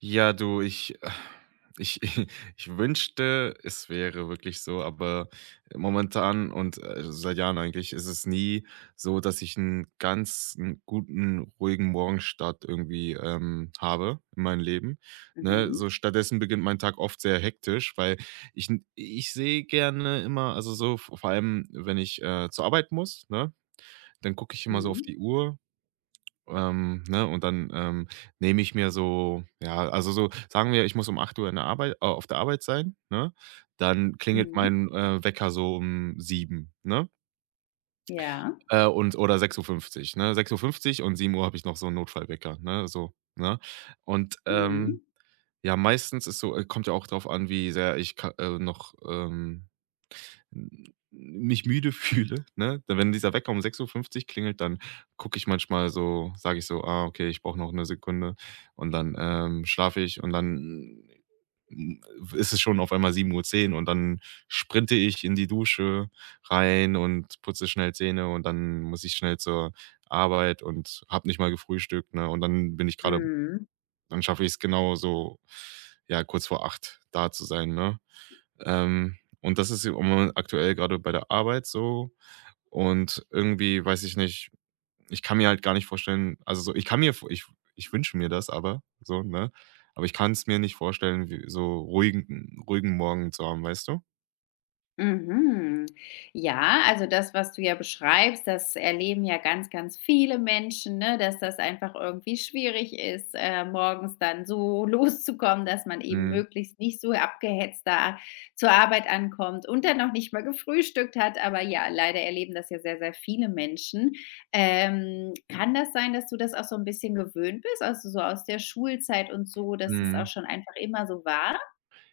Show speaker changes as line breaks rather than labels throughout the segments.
Ja, du, ich ich ich wünschte, es wäre wirklich so, aber momentan seit Jahren eigentlich ist es nie so, dass ich einen ganz 'n guten, ruhigen Morgenstart irgendwie, habe in meinem Leben, ne?
Mhm.
So stattdessen beginnt mein Tag oft sehr hektisch, weil ich sehe gerne immer, also so v vor allem, wenn ich, zur Arbeit muss, ne, dann gucke ich immer so auf
Mhm.
die Uhr, ne, und dann, nehme ich mir so, ja, also so, sagen wir, ich muss um 8 Uhr in der Arbeit auf der Arbeit sein, ne? Dann klingelt
Mhm.
mein, Wecker so um 7, ne?
Ja.
Und oder 6:50 Uhr, ne? 6:50 Uhr und 7 Uhr habe ich noch so 'n Notfallwecker, ne, so, ne? Und,
Mhm.
ja, meistens ist so kommt ja auch drauf an, wie sehr ich ka noch, mich müde fühle, ne? Da, wenn dieser Wecker um 6:50 Uhr klingelt, dann gucke ich manchmal so, sage ich so: „Ah, okay, ich brauche noch eine Sekunde“, und dann, schlafe ich und dann, hm, ist es schon auf einmal 7:10 Uhr und dann sprinte ich in die Dusche rein und putze schnell Zähne und dann muss ich schnell zur Arbeit und habe nicht mal gefrühstückt, ne? Und dann bin ich gerade
Mhm.
dann schaffe ich es genau so, ja, kurz vor 8 da zu sein, ne? Und das ist im Moment aktuell gerade bei der Arbeit so und irgendwie weiß ich nicht, ich kann mir halt gar nicht vorstellen, also so, ich kann mir v ich ich wünsche mir das aber so, ne? Aber ich kann es mir nicht vorstellen, wie so ruhigen Morgen zu haben, weißt du?
Mhm. Ja, also das, was du ja beschreibst, das erleben ja ganz, ganz viele Menschen, ne, dass das einfach irgendwie schwierig ist, morgens dann so loszukommen, dass man eben
Mhm.
möglichst nicht so abgehetzt da zur Arbeit ankommt und dann noch nicht mal gefrühstückt hat. Aber ja, leider erleben das ja sehr, sehr viele Menschen. Kann das sein, dass du das auch so ein bisschen gewöhnt bist, also so aus der Schulzeit und so, dass das auch
Mhm.
schon einfach immer so war?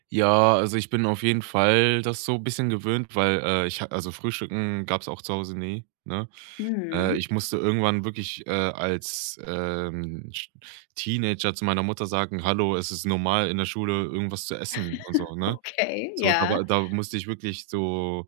Ja, also ich bin auf jeden Fall das so ein bisschen gewöhnt, weil, ich ha also Frühstücken gab's auch zu Hause nie, ne?
Mhm.
Ich musste irgendwann wirklich, als, Sch Teenager zu meiner Mutter sagen: „Hallo, es ist normal, in der Schule irgendwas zu essen“, und so, ne?
Okay,
So, da war
ja.
da musste ich wirklich so,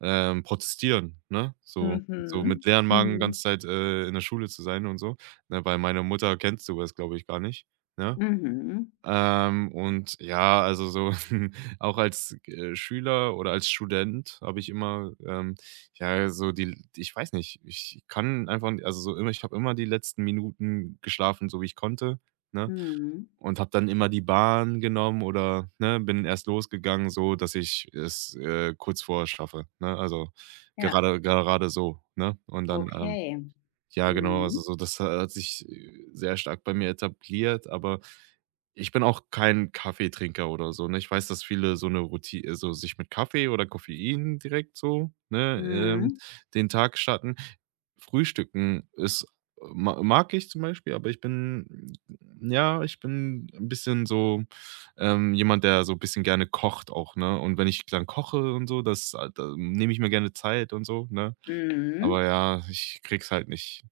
protestieren, ne? So mit
Mhm.
leeren Magen
Mhm.
ganze Zeit, in der Schule zu sein und so, ne, weil meine Mutter kennt sowas, glaube ich, gar nicht, ne?
Mhm.
Und ja, also so, auch als, Schüler oder als Student habe ich immer, ja, so die, ich weiß nicht, ich kann einfach, also so immer, ich habe immer die letzten Minuten geschlafen, so wie ich konnte, ne?
Mhm.
Und habe dann immer die Bahn genommen oder, ne, bin erst losgegangen, so dass ich es, kurz vor schaffe, ne? Also,
Ja,
gerade gerade so, ne? Und dann,
okay.
ja, genau, also
Mhm.
so, das hat sich, sehr stark bei mir etabliert, aber ich bin auch kein Kaffeetrinker oder so, ne? Ich weiß, dass viele so eine Routine, so sich mit Kaffee oder Koffein direkt so, ne,
Mhm.
den Tag starten. Frühstücken ist ma mag ich zum Beispiel, aber ich bin ein bisschen so, jemand, der so ein bisschen gerne kocht auch, ne? Und wenn ich dann koche und so, da nehme ich mir gerne Zeit und so, ne?
Mhm.
Aber ja, ich krieg's halt nicht,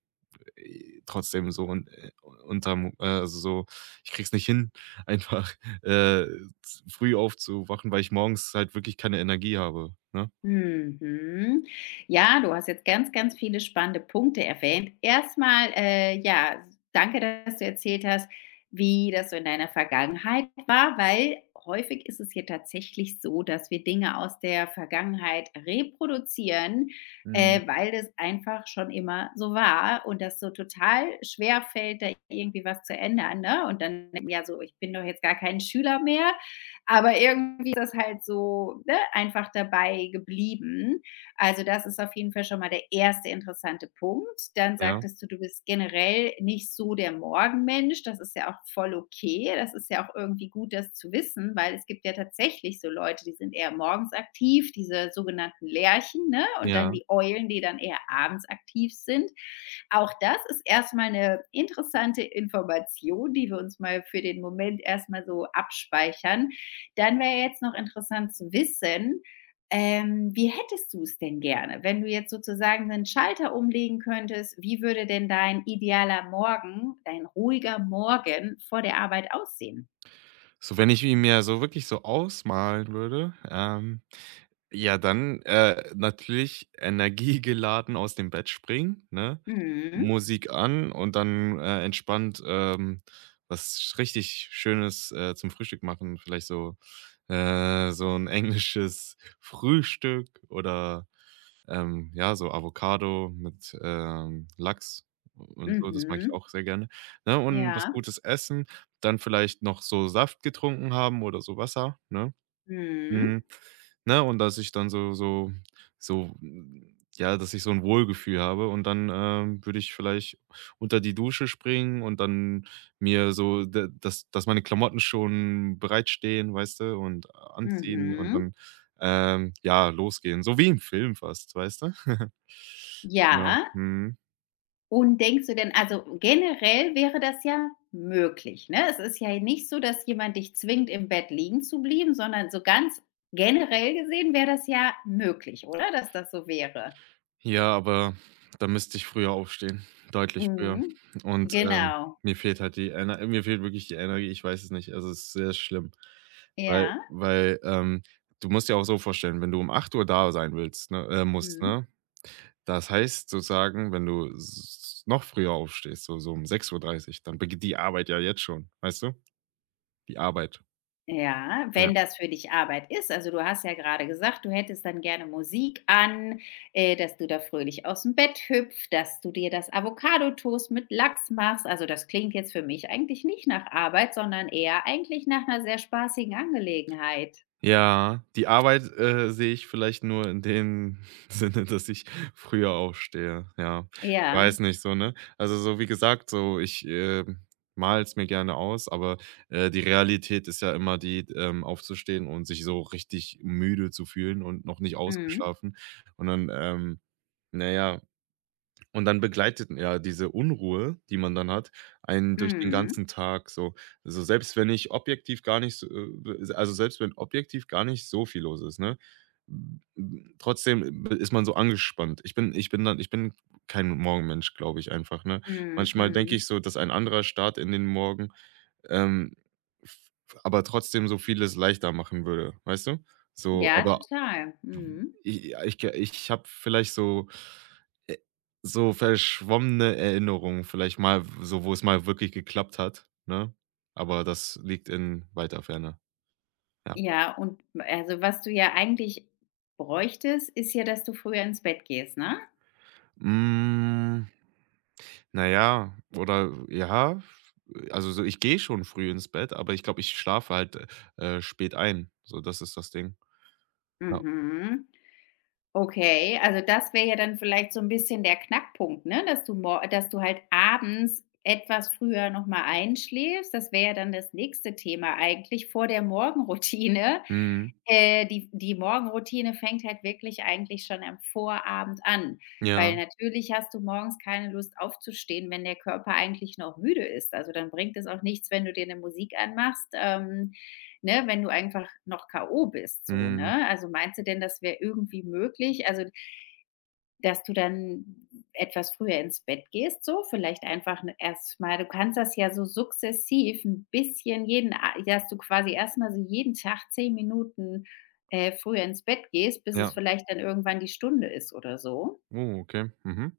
trotzdem so un unterm also so, ich krieg's nicht hin, einfach, äh, z früh aufzuwachen, weil ich morgens halt wirklich keine Energie habe, ne?
Mhm. Ja, du hast jetzt ganz, ganz viele spannende Punkte erwähnt. Erstmal, ja, danke, dass du erzählt hast, wie das so in deiner Vergangenheit war, weil häufig ist es hier tatsächlich so, dass wir Dinge aus der Vergangenheit reproduzieren,
Mhm.
weil das einfach schon immer so war und das so total schwer fällt, da irgendwie was zu ändern, ne? Und dann ja so: „Ich bin doch jetzt gar kein Schüler mehr, aber irgendwie ist das halt so, ne, einfach dabei geblieben. Also, das ist auf jeden Fall schon mal der erste interessante Punkt. Dann
Ja,
sagtest du, du bist generell nicht so der Morgenmensch. Das ist ja auch voll okay. Das ist ja auch irgendwie gut, das zu wissen, weil es gibt ja tatsächlich so Leute, die sind eher morgens aktiv, diese sogenannten Lerchen, ne? Und dann
ja.
die Eulen, die dann eher abends aktiv sind. Auch das ist erst mal 'ne interessante Information, die wir uns mal für den Moment erst mal so abspeichern. Dann wäre jetzt noch interessant zu wissen, wie hättest du es denn gerne, wenn du jetzt sozusagen einen Schalter umlegen könntest? Wie würde denn dein idealer Morgen, dein ruhiger Morgen vor der Arbeit aussehen?
So, wenn ich ihn mir so wirklich so ausmalen würde, ja, dann, natürlich energiegeladen aus dem Bett springen, ne?
Mhm.
Musik an, und dann, entspannt, was richtig Schönes, zum Frühstück machen. Vielleicht so, so ein englisches Frühstück, oder, ja, so Avocado mit, Lachs und so, das mag ich
Mhm.
auch sehr gerne, ne? Und was
Ja.
Gutes essen, dann vielleicht noch so Saft getrunken haben oder so Wasser, ne?
Mhm.
Mhm. Ne, und dass ich dann so so so mm, ja, dass ich so ein Wohlgefühl habe, und dann, würde ich vielleicht unter die Dusche springen und dann mir so, d dass dass meine Klamotten schon bereitstehen, weißt du, und anziehen und
Mhm.
dann, ja, losgehen, so wie im Film fast, weißt du? Ja,
Ja,
mhm.
und denkst du denn also, generell wäre das ja möglich, ne? Es ist ja nicht so, dass jemand dich zwingt, im Bett liegen zu bleiben, sondern so ganz generell gesehen wäre das ja möglich, oder? Dass das so wäre.
Ja, aber da müsste ich früher aufstehen, deutlich früher.
Mhm.
Und,
Genau.
mir fehlt wirklich die Energie, ich weiß es nicht. Also, es ist sehr schlimm, weil,
Ja.
du musst dir auch so vorstellen, wenn du um 8 Uhr da sein willst, ne, musst,
Mhm.
ne? Das heißt sozusagen, wenn du s noch früher aufstehst, so um 6:30 Uhr, dann beginnt die Arbeit ja jetzt schon, weißt du? Die Arbeit.
Ja,
Ne?
wenn das für dich Arbeit ist. Also, du hast ja gerade gesagt, du hättest dann gerne Musik an, dass du da fröhlich aus dem Bett hüpfst, dass du dir das Avocado-Toast mit Lachs machst. Also, das klingt jetzt für mich eigentlich nicht nach Arbeit, sondern eher eigentlich nach einer sehr spaßigen Angelegenheit.
Ja, die Arbeit, sehe ich vielleicht nur in dem Sinne, dass ich früher aufstehe, ja. Ich
Ja.
weiß nicht so, ne? Also, so wie gesagt, so ich, male es mir gerne aus, aber, die Realität ist ja immer die, aufzustehen und sich so richtig müde zu fühlen und noch nicht
Mhm.
ausgeschlafen. Und dann, na ja, und dann begleitet ja diese Unruhe, die man dann hat, einen durch den ganzen
Mhm.
Tag so. Also, selbst wenn ich objektiv gar nicht so, also, selbst wenn objektiv gar nicht so viel los ist, ne? Trotzdem ist man so angespannt. Ich bin kein Morgenmensch, glaube ich einfach, ne?
Mhm.
Manchmal denke
Mhm.
ich so, dass ein anderer Start in den Morgen, ähm, f aber trotzdem so vieles leichter machen würde, weißt du? So,
Ja,
aber
total. Mhm.
ich ja, ich ge ich habe vielleicht so, äh, so verschwommene Erinnerungen, vielleicht mal, w so, wo es mal wirklich geklappt hat, ne? Aber das liegt in weiter Ferne, ja.
Ja, und also, was du ja eigentlich bräuchtest, ist ja, dass du früher ins Bett gehst, ne?
Hm, na ja, oder ja, also so, ich gehe schon früh ins Bett, aber ich glaube, ich schlafe halt, spät ein. So, das ist das Ding. Ja.
Mhm. Okay, also das wäre ja dann vielleicht so ein bisschen der Knackpunkt, ne, dass du mor dass du halt abends etwas früher noch mal einschläfst. Das wäre ja dann das nächste Thema eigentlich vor der Morgenroutine.
Mhm.
Die Morgenroutine fängt halt wirklich eigentlich schon am Vorabend an, weil
Ja.
natürlich hast du morgens keine Lust aufzustehen, wenn der Körper eigentlich noch müde ist. Also, dann bringt es auch nichts, wenn du dir eine Musik anmachst, ne, wenn du einfach noch K.O. bist so,
Mhm.
ne? Also, meinst du denn, das wäre irgendwie möglich? Also, dass du dann etwas früher ins Bett gehst so, vielleicht einfach n erst mal du kannst das ja so sukzessiv ein bisschen jeden a ja, dass du quasi erst mal so jeden Tag 10 Minuten, früher ins Bett gehst, bis es
Ja.
vielleicht dann irgendwann die Stunde ist oder so.
Oh, okay. Mhm.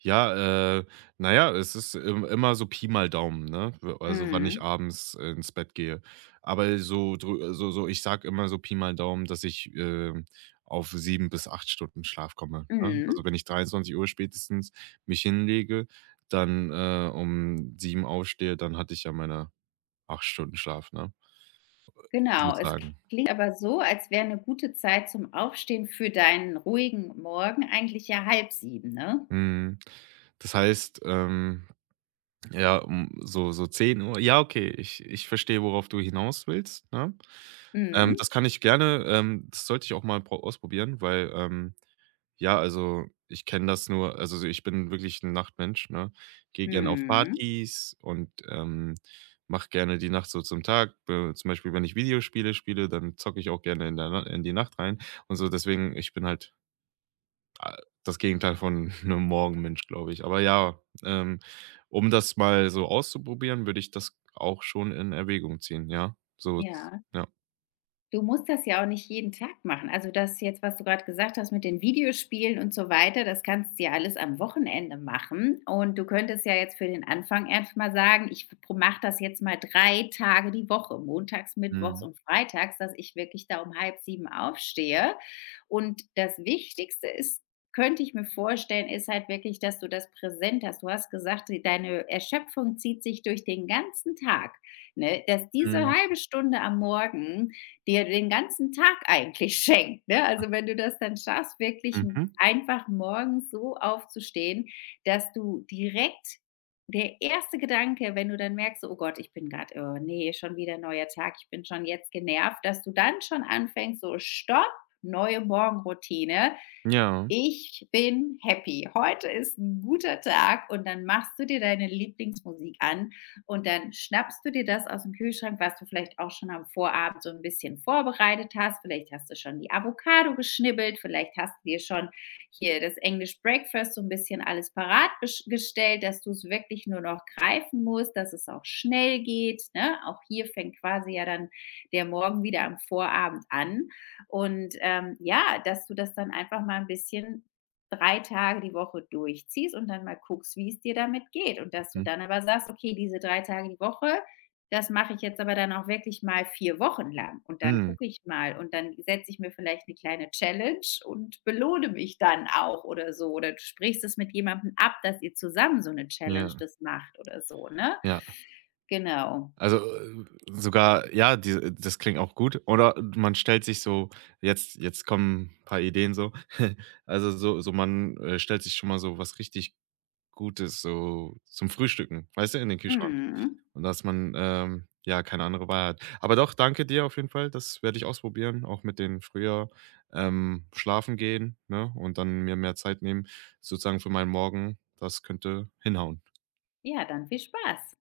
Ja, na ja, es ist im immer so Pi mal Daumen, ne? W Also, wann ich
Mhm,
abends, ins Bett gehe. Aber so ich sag immer so Pi mal Daumen, dass ich, auf 7 bis 8 Stunden Schlaf komme, ne? Also,
mhm,
wenn ich 23 Uhr spätestens mich hinlege, dann, um 7 aufstehe, dann hatte ich ja meine 8 Stunden Schlaf, ne,
genau. Es
sozusagen.
klingt aber so, als wäre eine gute Zeit zum Aufstehen für deinen ruhigen Morgen eigentlich ja halb sieben, ne?
Mhm. Das heißt, ja, um so 10 Uhr. Ja, okay, ich verstehe, worauf du hinaus willst, ne?
Mhm.
Das kann ich gerne das sollte ich auch mal pro ausprobieren, weil, ja, also, ich kenne das nur, also so, ich bin wirklich ein Nachtmensch, ne? Gehe gerne auf
Mhm.
Partys und, mache gerne die Nacht so zum Tag. Zum Beispiel, wenn ich Videospiele spiele, dann zocke ich auch gerne in der Na in die Nacht rein und so. Deswegen, ich bin halt, a das Gegenteil von einem Morgenmensch, glaube ich. Aber ja, um das mal so auszuprobieren, würde ich das auch schon in Erwägung ziehen, ja. So, z
Ja.
ja.
Du musst das ja auch nicht jeden Tag machen. Also das jetzt, was du gerade gesagt hast mit den Videospielen und so weiter, das kannst du ja alles am Wochenende machen. Und du könntest ja jetzt für den Anfang erst mal sagen: „Ich mache das jetzt mal 3 Tage die Woche, montags, mittwochs
Mhm.
und freitags, dass ich wirklich da um halb sieben aufstehe.“ Und das Wichtigste ist, könnte ich mir vorstellen, ist halt wirklich, dass du das präsent hast. Du hast gesagt, d deine Erschöpfung zieht sich durch den ganzen Tag, ne? Dass diese
Mhm.
halbe Stunde am Morgen dir den ganzen Tag eigentlich schenkt, ne? Also, wenn du das dann schaffst, wirklich m
Mhm.
einfach morgens so aufzustehen, dass du direkt der erste Gedanke, wenn du dann merkst, so: „Oh Gott, ich bin gerade, oh ne, schon wieder neuer Tag, ich bin schon jetzt genervt“, dass du dann schon anfängst, so: „Stopp, neue Morgenroutine.“
Ja.
Ich bin happy. Heute ist ein guter Tag, und dann machst du dir deine Lieblingsmusik an und dann schnappst du dir das aus dem Kühlschrank, was du vielleicht auch schon am Vorabend so ein bisschen vorbereitet hast. Vielleicht hast du schon die Avocado geschnibbelt, vielleicht hast du dir schon hier das English Breakfast so ein bisschen alles parat gesch gestellt, dass du es wirklich nur noch greifen musst, dass es auch schnell geht, ne? Auch hier fängt quasi ja dann der Morgen wieder am Vorabend an. Und ja, dass du das dann einfach mal ein bisschen 3 Tage die Woche durchziehst und dann mal guckst, wie es dir damit geht. Und dass du
Mhm.
dann aber sagst: „Okay, diese 3 Tage die Woche, das mache ich jetzt aber dann auch wirklich mal 4 Wochen lang und dann
Mhm.
gucke ich mal und dann setze ich mir vielleicht eine kleine Challenge und belohne mich dann auch“ oder so. Oder du sprichst es mit jemandem ab, dass ihr zusammen so eine Challenge
Ja,
das macht oder so, ne?
ja.
Genau.
Also, sogar ja, diese, das klingt auch gut. Oder man stellt sich so, jetzt kommen ein paar Ideen so. Also, so man, stellt sich schon mal so was richtig Gutes so zum Frühstücken, weißt du, in den Kühlschrank.
Mhm.
Und dass man, ja, keine andere Wahl hat. Aber doch, danke dir auf jeden Fall. Das werde ich ausprobieren, auch mit den früher, schlafen gehen, ne, und dann mir mehr Zeit nehmen sozusagen für meinen Morgen. Das könnte hinhauen.
Ja, dann viel Spaß.